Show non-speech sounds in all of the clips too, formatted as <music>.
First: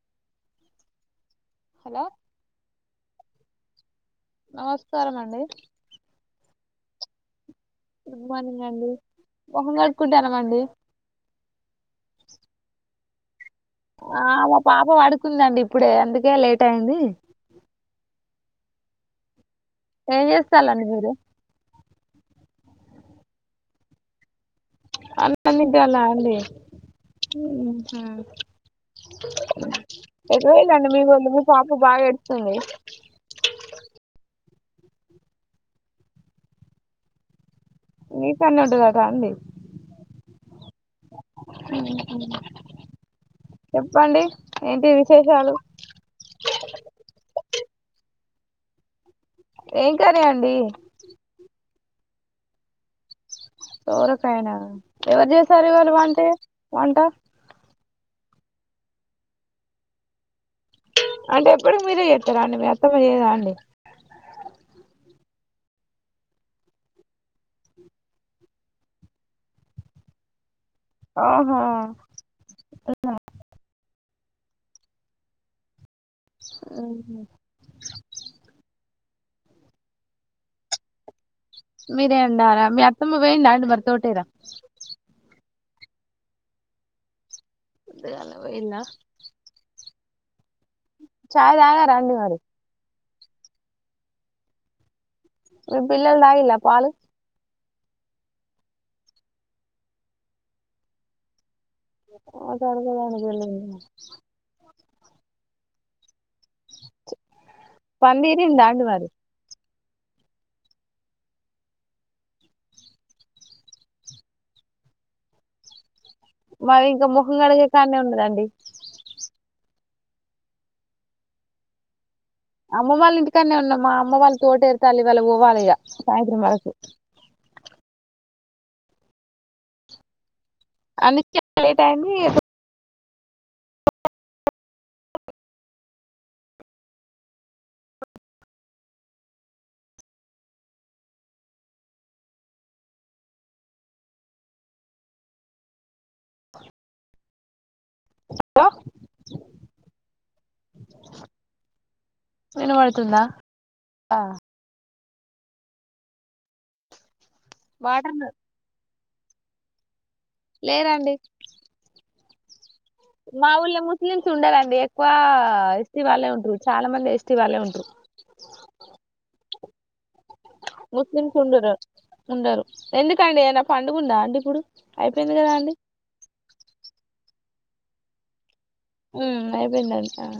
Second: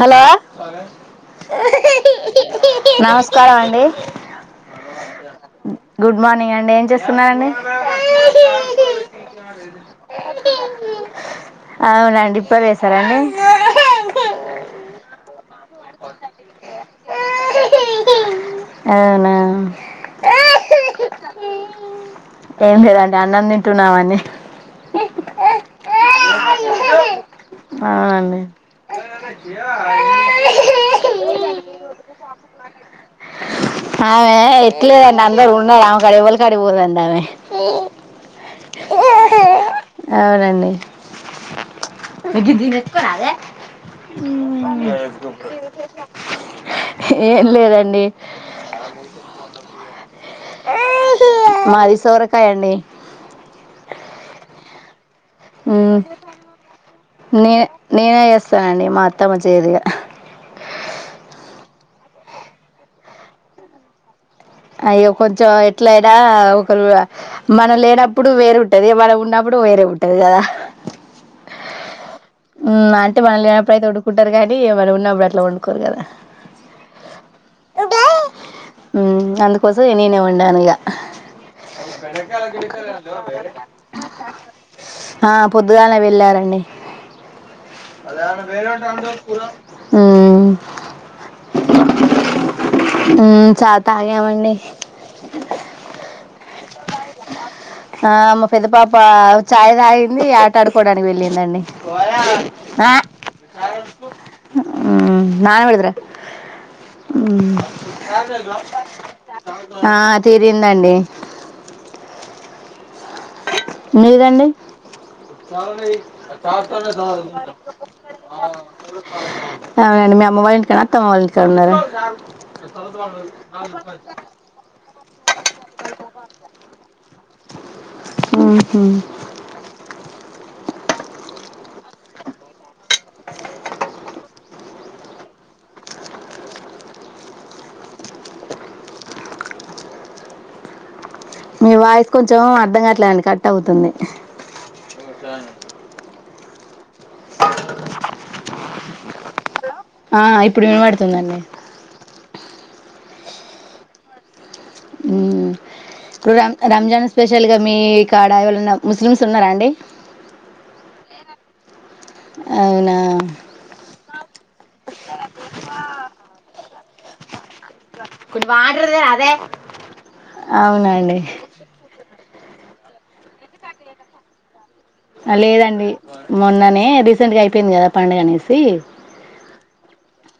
Hello hello నమస్కారం అండి నమస్కారం అండి గుడ్ మార్నింగ్ అండి ఏం చేస్తున్నండి గుడ్ మార్నింగ్ అండి ముహం కడుకుంటారమ అండి అవునండి ఇప్పుడే వేసారండి ఆ మా పాప పడుకుందండి ఇప్పుడే అందుకే లేట్ అయింది అవునా ఏం చేస్తా మీరు ఏం లేదండి అన్నం తింటున్నామండి అన్నం తింటలాండి ఊహు అవునండి ఎటు పోయిరండి మీ వొళ్ళు మీ పాప బాగా ఏడుతుంది ఆమె ఇట్లే అందరు ఉన్నారు ఎవరి కాడికి పొందండి ఆమె ఊ కన్నే వుంటదటాండీ ఇది దీని ఎత్తులో రావే చెప్పండి ఏంటి మ్మ్ విశేషాలు ఏం లేదండి ఏం కర్రీ అండి మాది సోరకాయ అండి సొరకాయనా ఎవరు చేసారు ఇవ్వాళ వంటే వంట నేనే నేనే చేస్తానండి మా అత్తమ్మ చైదు ఇగ అంటే ఎప్పుడు మీరే చెత్తరా అండి మీ అత్తమ్మ చెయ్యదా అండి అయ్యో కొంచెం ఎట్లయినా ఒకరు మనం లేనప్పుడు వేరుంటది మనం ఉన్నప్పుడు ప్పుడు వేరే ఉంటది కదా ఆహా మ్మ్ అంటే మల్లా పొయ్యేదపుడు కుంటారు కదండి మనం ఉన్నప్పుడు అట్లా వండుకోరు కదా మ్మ్ హు ఉమ్ అందుకోసం ఇగ నేనే వండాను ఇగా మీరే వండారా మీ అత్తమ్మ పోయిందా అండి మరి తోటేరా ఆ పొద్దుగాలే వెళ్ళారండి పొద్దుగాల పోయిల్లా మ్మ్ చాయ్ తాగరా అండి మరి మ్మ్ ఛాయ్ తాగమండి మీ పిల్లలు తాగినా పాలు ఆ మా పెద్ద పాప ఛాయ్ తాగింది ఆట ఆడుకోవడానికి వెళ్ళిందండి ఆట ఆ, ఆడుకోవడానికి వెళ్ళింది ఏమో పని తీరిందా మ్మ్ అండి మరి ఆ తీరిందండి మీదండి <inaudible> మాది ఇంకా ముఖం కడిగే కాన్నే ఉన్నదండి అవునండి మీ అమ్మ వాళ్ల ఇంటి కాన్నా అత్తమ్మ వాళ్ల ఇంటి కాడున్నారా ఇంట్లో నే ఉన్నాం మా అమ్మ వాళ్ళు తోటే వెళ్ళాలే ఇవాళ పోవాలా ఇగ సాయంత్రం <unintelligible> హ్మ్ హు అందుకే లేట్ అయింది <inaudible> మీ వాయిస్ కొంచెం అర్ధం గాట్లేదండి కట్ అవుతుంది <inaudible> హలో ఆ ఇప్పుడు వినపడుతుందండి వినబడుతుందా ఆ మ్మ్ ఇప్పుడు రం రంజాన్ స్పెషల్ గా మీ వాటర్ కాడా ఎవలన్నా ముస్లిమ్స్ ఉన్నారా అండి లేరండి అవునా మా ఊళ్ళో ముస్లిమ్స్ ఉండరండి ఎక్కువ ఎస్టీ వాళ్ళే ఉంటురు చాలా మంది ఎస్టీ వాళ్ళే ఉంటురు కొన్ని వాటర్ తెరాదే ముస్లిమ్స్ ఉండరు ఉండరు ఎందుకండి ఏనా పండుగ ఉందా అండి ఇప్పుడు అయిపోయింది ఆ కదా అండి లేదండి మొన్ననే రీసెంట్ గా అయిపోయింది కదా పండుగ అనేసి మ్మ్ అయిపోందండి ఆ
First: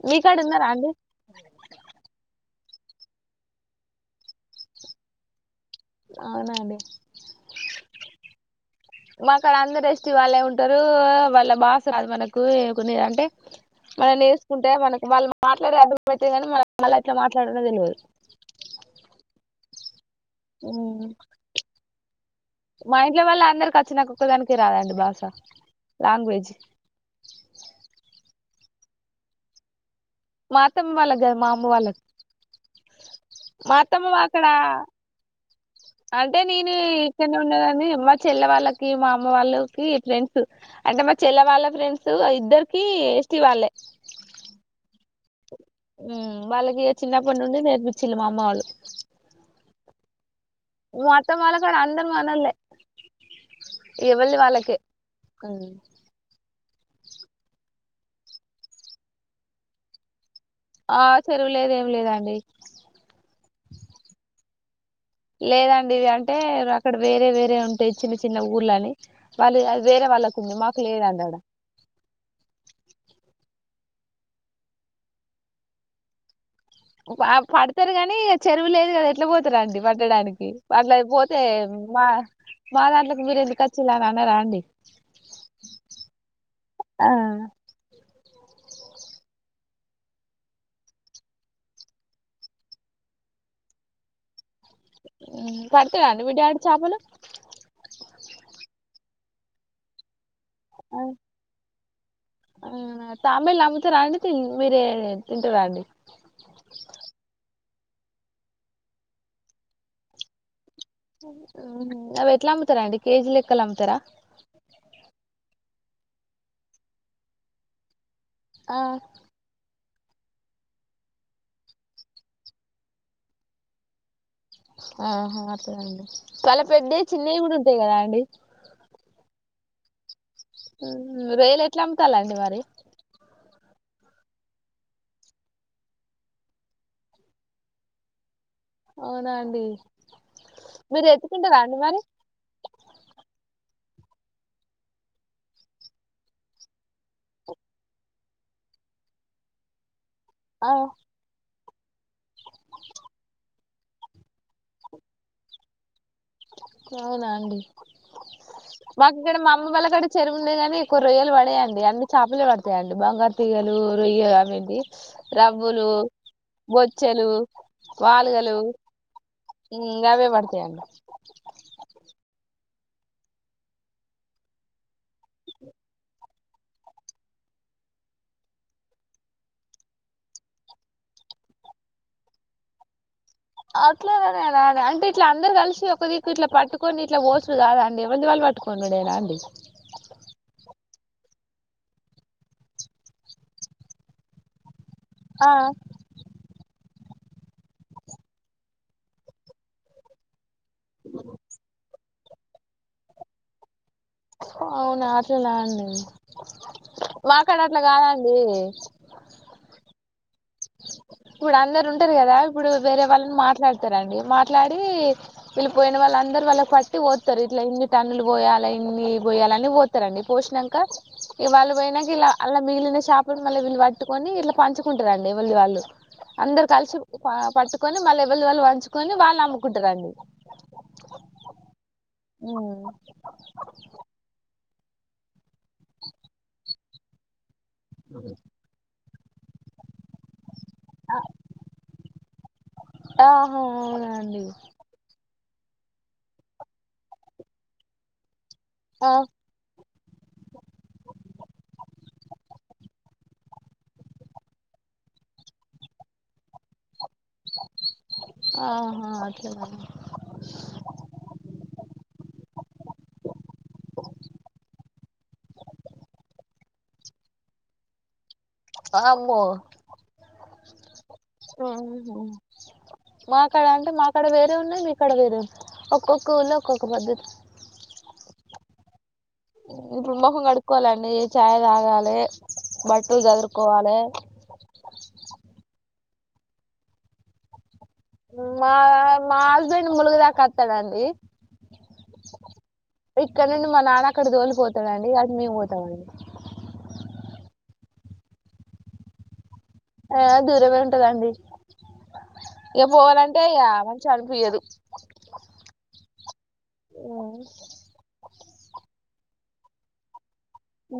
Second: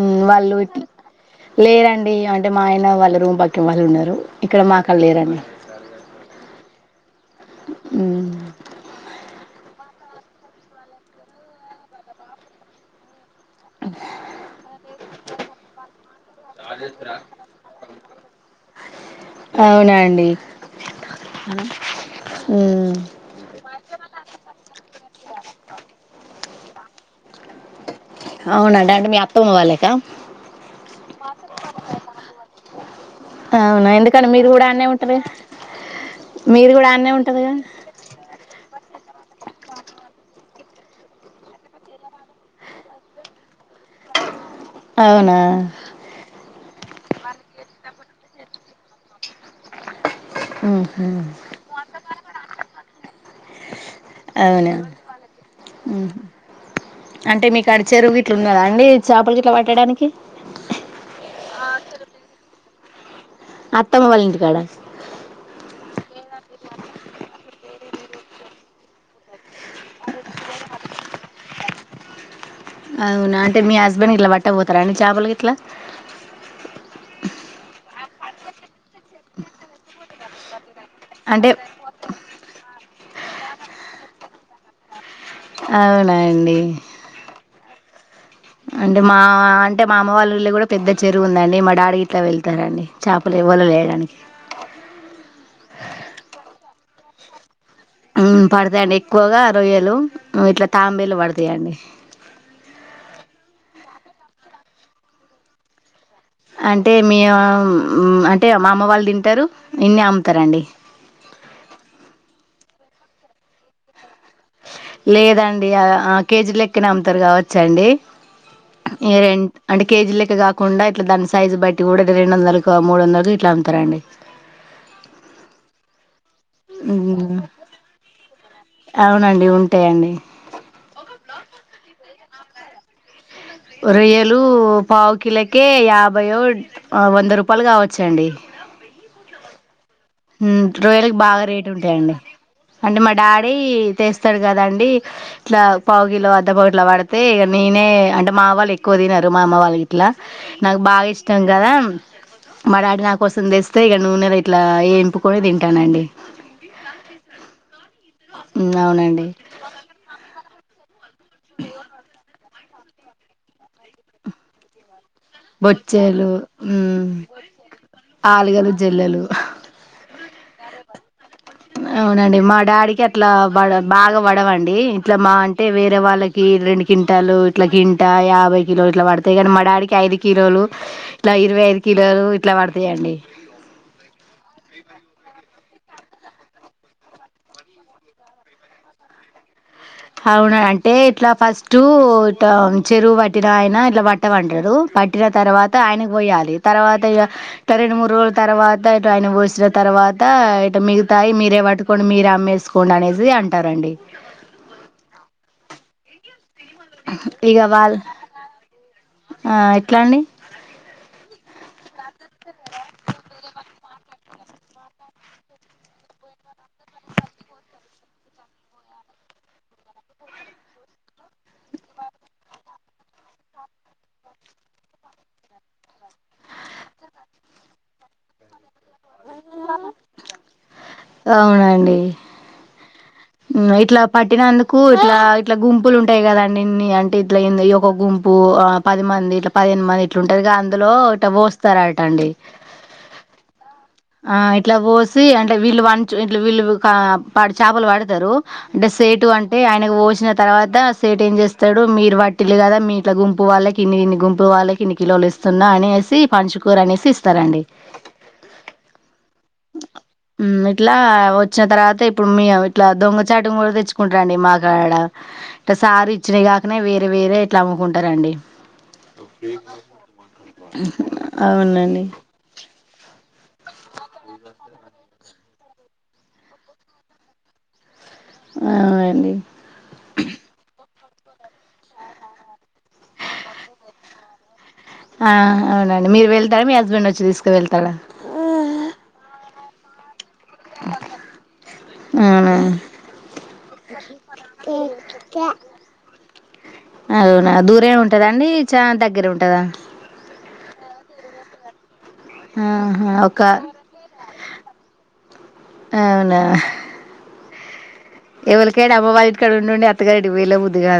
మ్మ్ వాళ్ళు ఇట్లా లేరండి అన్ అంటే మా ఆయన వాళ్ళ రూమ్ పక్కకి వాళ్ళు ఉన్నారు ఇక్కడ మాకాడ లేరండి అవునండి మ్మ్ మాకాడ అందరూ ఎస్ చు వాళ్ళే ఉంటారు వాళ్ళ బాస కాదు మనకు ఏ కొన్ని అంటే మనం నేసుకుంటే మనకి వాళ్ళు మాట్లాడే అర్డు పెట్టంది కాని మన మళ్ళీ అట్లా మాట్లాడడం తెలియదు టైమ్ ఉండదండి మ్మ్ మా ఇంట్లో వాళ్ళ అందరికి వచ్చు నాక్కొక్కదానికే రాదండి భాష లాంగ్వేజ్ అవునండి అంటే మీ అత్తమ్మ వాళ్ళక మాతమ్మ వాళ్ళద మా అమ్మ వాళ్ళకి మా అవునా అత్తమ్మ ఎందుకని అక్కడ మీరు కూడా ఆడనే ఉంటారు కదా అంటే మీరు నేను కూడా ఆన్నే ఇక్కడనే ఉంటారు కదా ఉండేదన్ని మా చెల్లె వాళ్ళకి మా అమ్మ వాళ్ళకి ఫ్రెండ్స్ సు అంటే మా చెల్ల వాళ్ళ ఫ్రెండ్స్ ఇద్దరికి ఎస్ట్ వాళ్ళే అవునా ఉమ్ వాళ్ళకి చిన్నప్పటి నుండి నేర్పించిళ మా అమ్మ వాళ్ళు ఉహు మా అత్తమ్మ వాళ్ళ కాడ అందరు మనోళ్లే ఎవలిది అవునా వాళ్ళకే ఉహు అంటే మీకు అడ చెరువు ఇట్లు ఉన్న కదా అండి చేపల ఇట్లా పట్టడానికి ఆ చెరువు లేదు ఏం లేదండి అత్తమ్మ వాల్ంటికాడ లేదండి ఇది అంటే అక్కడ వేరే వేరే ఉంటాయి చిన్న చిన్న ఊర్ళని వాళ్ళు అది వేరే వాళ్ళకు ఉంది మాకు లేదండి మాక్ అక్కడ అవునా అంటే మీ హస్బెండ్ ఇట్లా పట్ట పోతారా అడి చేపలకి ఇట్లా పడతారు కానీ ఇక చెరువు లేదు కదా ఎట్లా పోతారుండి పట్టడానికి అట్ల పోతే అంటే మా మా దాంట్లోకి మీరు ఎందుకుచ్చిలా అని అన్నార అండి అవునండి ఆ అంటే మా అంటే మా అమ్మ వాళ్ళు ఊర్లో కూడా పెద్ద చెరువు ఉందండి మా డాడకి ఇట్లా వెళ్తారండి చేపలు ఇవల లేరని ఉ పడుతదండి మీ డాడీ చేపలు ఉమ్ పడతాయండి ఎక్కువగా రొయ్యలు ఇట్లా ఆ, తాంబేలు పడతాయండి ఆ తాంబేలు అమ్ముతారా అండి మీరే తింటారు అండి ఉమ్ అంటే మా అమ్మ వాళ్ళు తింటారు ఇన్న అమ్ముతారండి అవి ఎట్లా అమ్ముతారా అండి కేజీ లెక్కలు అమ్ముతారా లేదండి ఆ ఆ కేజీ లెక్కిన అమ్ముతారు కావచ్చాండి ఆ, ఇగా రెంట్ అంటే కేజీ లెక్క కాకుండా ఇట్లా దాని సైజు బట్టి కూడా రెండు వందల మూడు వంద ఇట్లా అమ్ముతారండి ఆహా అట్లనా అండి తల పెడ మ్మ్ చిన్నవి కూడా ఉంటాయి కదా అండి టై అండి ఉ రొయ్యలు ఎట్లా అమ్ముతాలండి మరి రొయ్యలు పావు కిల్లోకే యాభై వంద రూపాయలు కావచ్చండి అవునా అండి ఉ మీరు రోయ్యలకి బాగా ఎత్తుకుంటారా రేటు అండి మరి ఉంటాయండి అంటే మా డాడీ స్తాడు కదండి ఇట్లా పావు కిలో అద్ద ప ఇట్లా పడితే ఇ నేనే అంటే మా వాళ్ళు ఎక్కువ తినారు మా అమ్మ వాళ్ళకి ఇట్లా ఆ! నాకు బాగా ఇష్టం కదా మా డాడీ నా కోసం తెస్తే ఇక నూనెలో ఇట్లా ఏ ఎంపుకొని తింటానండి అవునా అండి ఉమ్, మాకు అవునండి ఇక్కడ మా అమ్మ వాళ్ళ అడ చెరువు ఉంది కానీ ఒక రొయ్యలు పడేయండి అన్నన్ని చేపలే పడతాయండి బంగారు తీగలు రొయ్యలు అవి రగ్గులు బొచ్చేలు ఉమ్, బొచ్చలు పాలుగలు ఆలుగలు జల్లలు ఇన్ గవే పడతాయన్నమాట అవునండి మా డాడీకి అట్లాడ బాగా పడవండి ఇట్లా మా అంటే వేరే వాళ్ళకి రెండు చింటాలు ఇట్లా కిలు అయ్వే ఇలా పడతాయి కానీ మా డాడీ ఐదు కిలోలు ఇ ఇరవై ఐదు కిలోలు ఇట్లా పడతాయండి అట్లాగానే అదే అంటే ఇట్లా అందరు కలిసి ఒక దీకు ఇట్లా పట్టుకొని ఇట్లా ఓసుడు కాదాండి ఎమంది వాళ్ళు పట్టుకోండేనా అండి అవునా అంటే ఇట్లా ఫస్ట్ ఇటా చెరువు పట్టిన అయిన ఇట్లా వట్ట వంటారు పట్టిన ఆ! తర్వాత ఆయనకు పోయాలి తర్వాత ఇగా ఇక రెండు మూడు రోజుల తర్వాత ఇటు ఆయన పోసిన తర్వాత అంటే మీగ తాయి మీరే పట్టుకోంని మీరే అమ్మేసుకోండి అనేసి అంటారండి అవును అట్లనా అండి మాకాడ ఇక అట్లా వాళ్ళు కాదండి ఎట్లా అండి ఇప్పుడు అందరు ఉంటరు కదా ఇప్పుడు వేరే వాళ్ళని మాట్లాడతారండి మాట్లాడి వీళ్ళు పోయిన వాళ్ళ అందరు వాళ్ళకి పట్టి పోత్తారు ఇట్లా ఇన్ని టన్నులు పోయాల ఇన్ని పోయాలని పోత్తారండి పోశీనంక ఇగా వాళ్ళు పోయినంక ఇలా అళ్ల మిగిలిన చాపలు మళ్ళ వీళ్ళు పట్టుకొని ఇట్లా పంచుకుంటరండి ఎవల్దీవాళ్ళు అందరు కలిసి ప పట్టుకొని మళ్ళీ ఎవల్దీ వాళ్ళు పంచు కొని వాళ్ళు అమ్ముకుంటారండి ఉ ఇట్లా పట్టినందుకు ఇట్లా ఇట్లా గుంపులు ఉంటాయి కదండి ఇన్ని అంటే ఇట్లా <unintelligible> ఒ గుంపు ఆ పది మంది ఇట్లా పదిహేను మంది ఇట్లా ఉంటదిగా అందులో ఇట్టా పోస్తారటండి ఆహా అవునా ఆ అండి ఇట్లా పోసి అ ంటే వీళ్ళు వంచు వీళ్ళు <unintelligible> చాపలు పడతారు అంటే సేటు అంటే ఆయనకు పోశిన తర్వాత సేటు ఏం చేస్తడు మీరు వట్ ట్టిల్లు కదా మీ ఇట్ల గుంపు వాళ్ళకి ఇన్ని ఇన్ని గుంపు వాళ్ళకి ఇన్ని కిలోలు ఇస్తున్నా అనేసి పంచుకోర్రి అనేసి ఇస్తారండి ఆహా అట్లన మ్ ఇట్లా వచ్చిన తర్వాత ఇప్పుడు మీ ఇట్లా దొంగచాటుగా కూడా తెచ్చుకుంటారండి మాకాడ ఇట్ట సారు ఇచ్చినవి కాకనే వేరే వేరే ఇట్లా అమ్ముకుంటారండి అమ్మో అవునండి మాకాడ అంటే మాకాడ వేరే ఉన్నాయి మీకాడ వేరే ఉన్నాయి ఒక్కొక్క ఊళ్ళో ఒక్కొక్క పద్ధతి అవునండి ఇప్పుడు మొహం కడుక్కోవాలండి డి చాయ్ తాగాలే బట్టలు చదురుకోవాలే ఆ అవునండి మీరు వెళ్తారా మీ హస్బెండ్ వచ్చి తీసుకువెళ్తారా మా మా హస్బెండ్ ములుగు దాకా వస్తాడండి అవునా ఇక్కడ నుండి మా నాన్న అక్కడ తోలిపోతడండి అది మేము పోతామండి అవునా దూరమే ఉంటద అండి చానా దగ్గర ఉంటదా ఆ దూరమే ఉంటదండి ఇగా ఆహా! ఒక పోవాలంటే ఇగా మంచిగా అనిపియదు అవునా అ ఎవలికయినా అమ్మ వారి ఇంటికాడ ఉండి ఉండి అత్తాగా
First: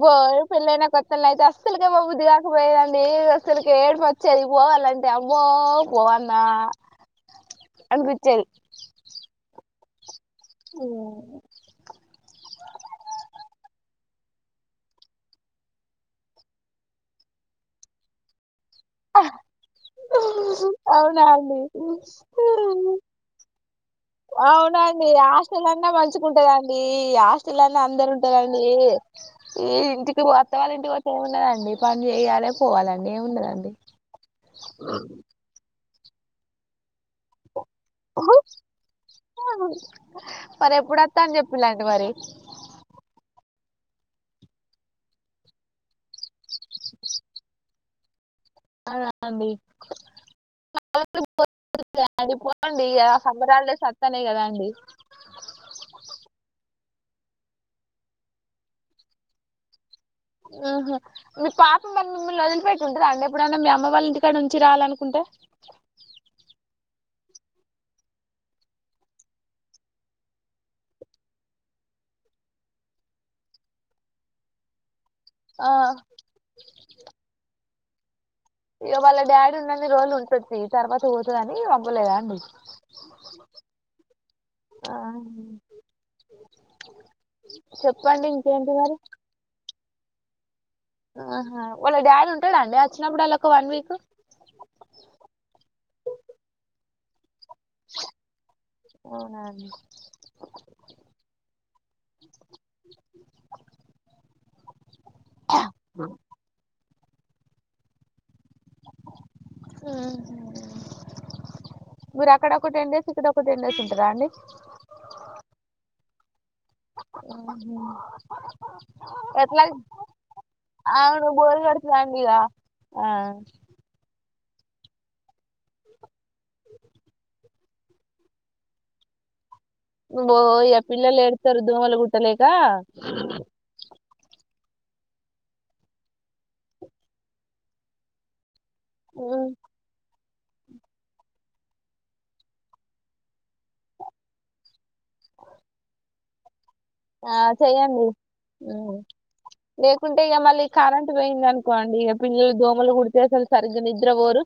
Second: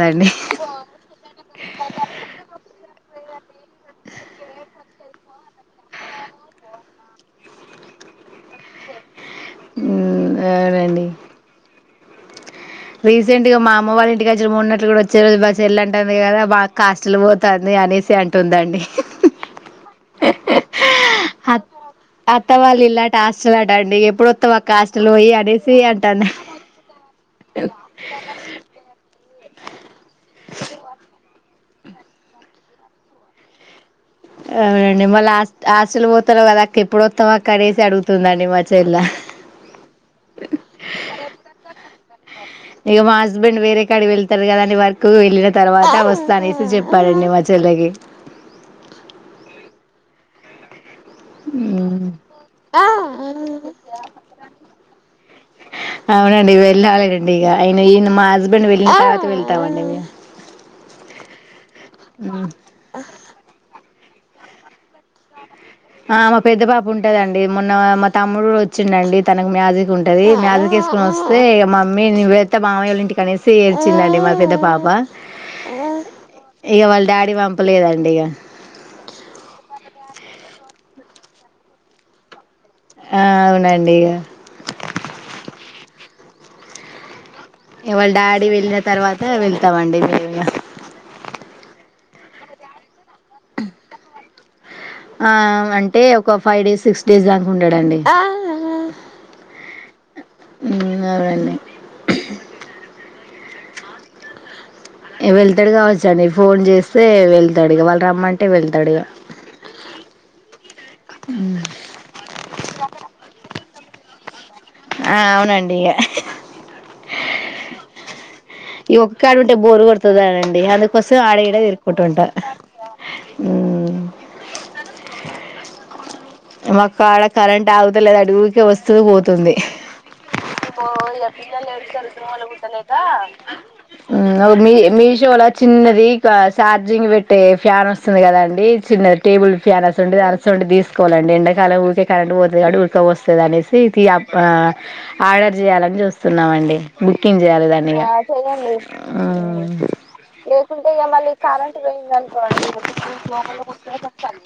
ఓ పెళ్ళైైన కొత్తల అయితే అస్సలుకే పోబుద్ది కాకపోయేదండి అసలుకి ఏడూపు వచ్చేది పోవాలంటే అబ్బో పోవాల్నా అనిపించింది ఉమ్ అవునండి రీసెంట్ గా మా అమ్మ వాళ్ళ ఇంటికి వచ్చిన మొన్నట్ల కూడా వచ్చే రోజు మా చెల్లె అంటాంది కదా మా అక్క హాస్టల్ కి పోతాంది అనేసి అంటుందండి ఆ హ్ అవునా అండి అత్ అత్త వాళ్ళు ఇల్లాట హాస్టల్ అట అండి ఎప్పుడొస్తావు అక్క అవునా అండి హాస్టల్ పోయి హాస్టల్ అనేసి అన్న అంటాను మంచుగుంటదండి హాస్ట <unintelligible> అందరూ ఉంటారండి ఈ ఇంటికి మా అత్తా వాళ్ళ ఇంటికి పోతే ఏం ఉండదండి పని చేయాలే పోవాలండి ఏం ఉన్నదండీ అవునండి మళ్ళీ హాస్ట్ హాస్టల్ పోతానవ్ కదా అక్క ఎప్పుడు వత్తవ్ అక్క కర్రీస్ అడుగుతుందండి మా చెల్లె మరి ఎప్పుడు వత్తా అని చెప్పిలండి మరి ఇగా మా హస్ హస్బెండ్ వేరే కాడ వెళ్తారు కదా అండి వర్క్ వెళ్ళిన తర్వాత వస్తా అనేసి చెప్పాడండి మా చెల్లె కి అదా అండి <unintelligible> సమ్మర్ హాలిడేస్ వస్తానయ్ కదా అండి అవునండి వెళ్ళాలే అండి ఇక అయన ఈయన మా హస్బెండ్ వెళ్ళిన తర్వాత వెళ్తామండి మేము ఆహ మీ పాప మరి మిమ్మల్ని వదిలి పెట్టి ఉంటదా అండి ఎప్పుడన్నా మీ అమ్మ వాళ్ళ ఇంటి టీ కాడ ఉంచి రావాలనుకుంటే ఆ మా పెద్ద పాప ఉంటదండి మొన్న మా తమ్ముడు కూడా వచ్చిండండి తనకు మ్యాజిక్ ఉంటది మ్యాజిక్ తీసుకుని వస్తే ఇక మమ్మీ పెద్ద మామయళ ఇంటి కనేసి వచ్చిందండి మా పెద్ద పాప ఆ ఇక వాళ్ళ డాడీ పంపలేదండి ఇక ఇగ వాళ్ళ డాడీ ఉన్నన్నిరోజులు ఉంటది తర్వాత పోతుందని <unintelligible> అమ్్వలేదా అండి ఆ అవునండి ఇక ఆ ఇవాళ చెప్పండి డాడీ ఇంకేంటి వెళ్ళిన మరి తర్వాత వెళ్తామండి ఆహా వాళ్ళ డడీ ఉంటాడా అండి వచ్చినప్పుడు వాళ్ళ ఒక వన్ వీక్ ఆ అంటే ఒక ఫైవ్ డేస్ సిక్స్ డేస్ దాక ఉండడండి అవునా అండి ఇ అడన్న <unintelligible> వెళ్తాడు కావచ్చ అండి ఫోన్ చేస్తే వెళ్తాడు ఇకా వాళ్ళు రమ్మ హూ హు మీరు అక్కడ ఒక టెన్ డేస్ ఇక్కడ ఒక టెన్ డేస్ ఉంటారా అండి ఆ అవునండిక మ్మ్. ఈ ఒక్క ఆడు ఉంటే ఎట్లా బోరు కొడుతాదండి అందుకోసం అవును ఆడ ఈడ బోరు తిరుకుంట కొడుతదండి ఉంటా ఇగ ఆ ఆగుతలేదు అడుగుకే వస్తుూ పోతుంది బో ఇగ పో పిల్లలు ఎట్ ఏడుత్తరు దోమలు ఏడుస్తారు స <unintelligible> కుట్టలేక వాలుభసన్నాయద మీ మీషోలా చిన్నది చార్జింగ్ పెట్టే ఫ్యాన్ వస్తది కదా అండి చిన్న మ్మ్. టేబుల్ ఫ్యాన్ <unintelligible> ఉ అ ఉ దీస కోవాలండి ఎండాకాలం ఊరికే కరెంట్ పోతది కాబట్టి ఉడక పోస్తది అనేసి ఆర్డర్ చేయాల చూస్తున్నామండి ఆ బుకింగ్ చేయాలి దాన్ని చెయ్యండి మ్మ్. ఇక లేకుంటే ఇగ మళ్ళీ లేకుంటే ఇ కరెంట్ మళ్ళీ పోయింది కరెం అనుకోండి ఇగ పిల్లలు దోమలు కుడితే అసలు సరిగ్గా నిద్ర చస్తాను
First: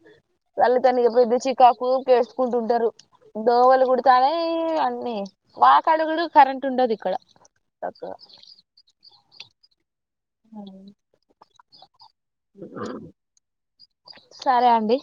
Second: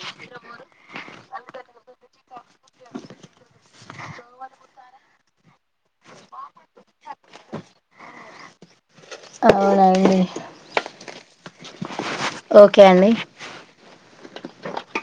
కాకు కేసుకుంటుంటారు దోవలు కుడతానే అన్నీ వాత అడుగుడు కరెంట్ <unintelligible> అండది ఇక్కడ తక్కగా అవునండి ఓకే అండి సరే అండి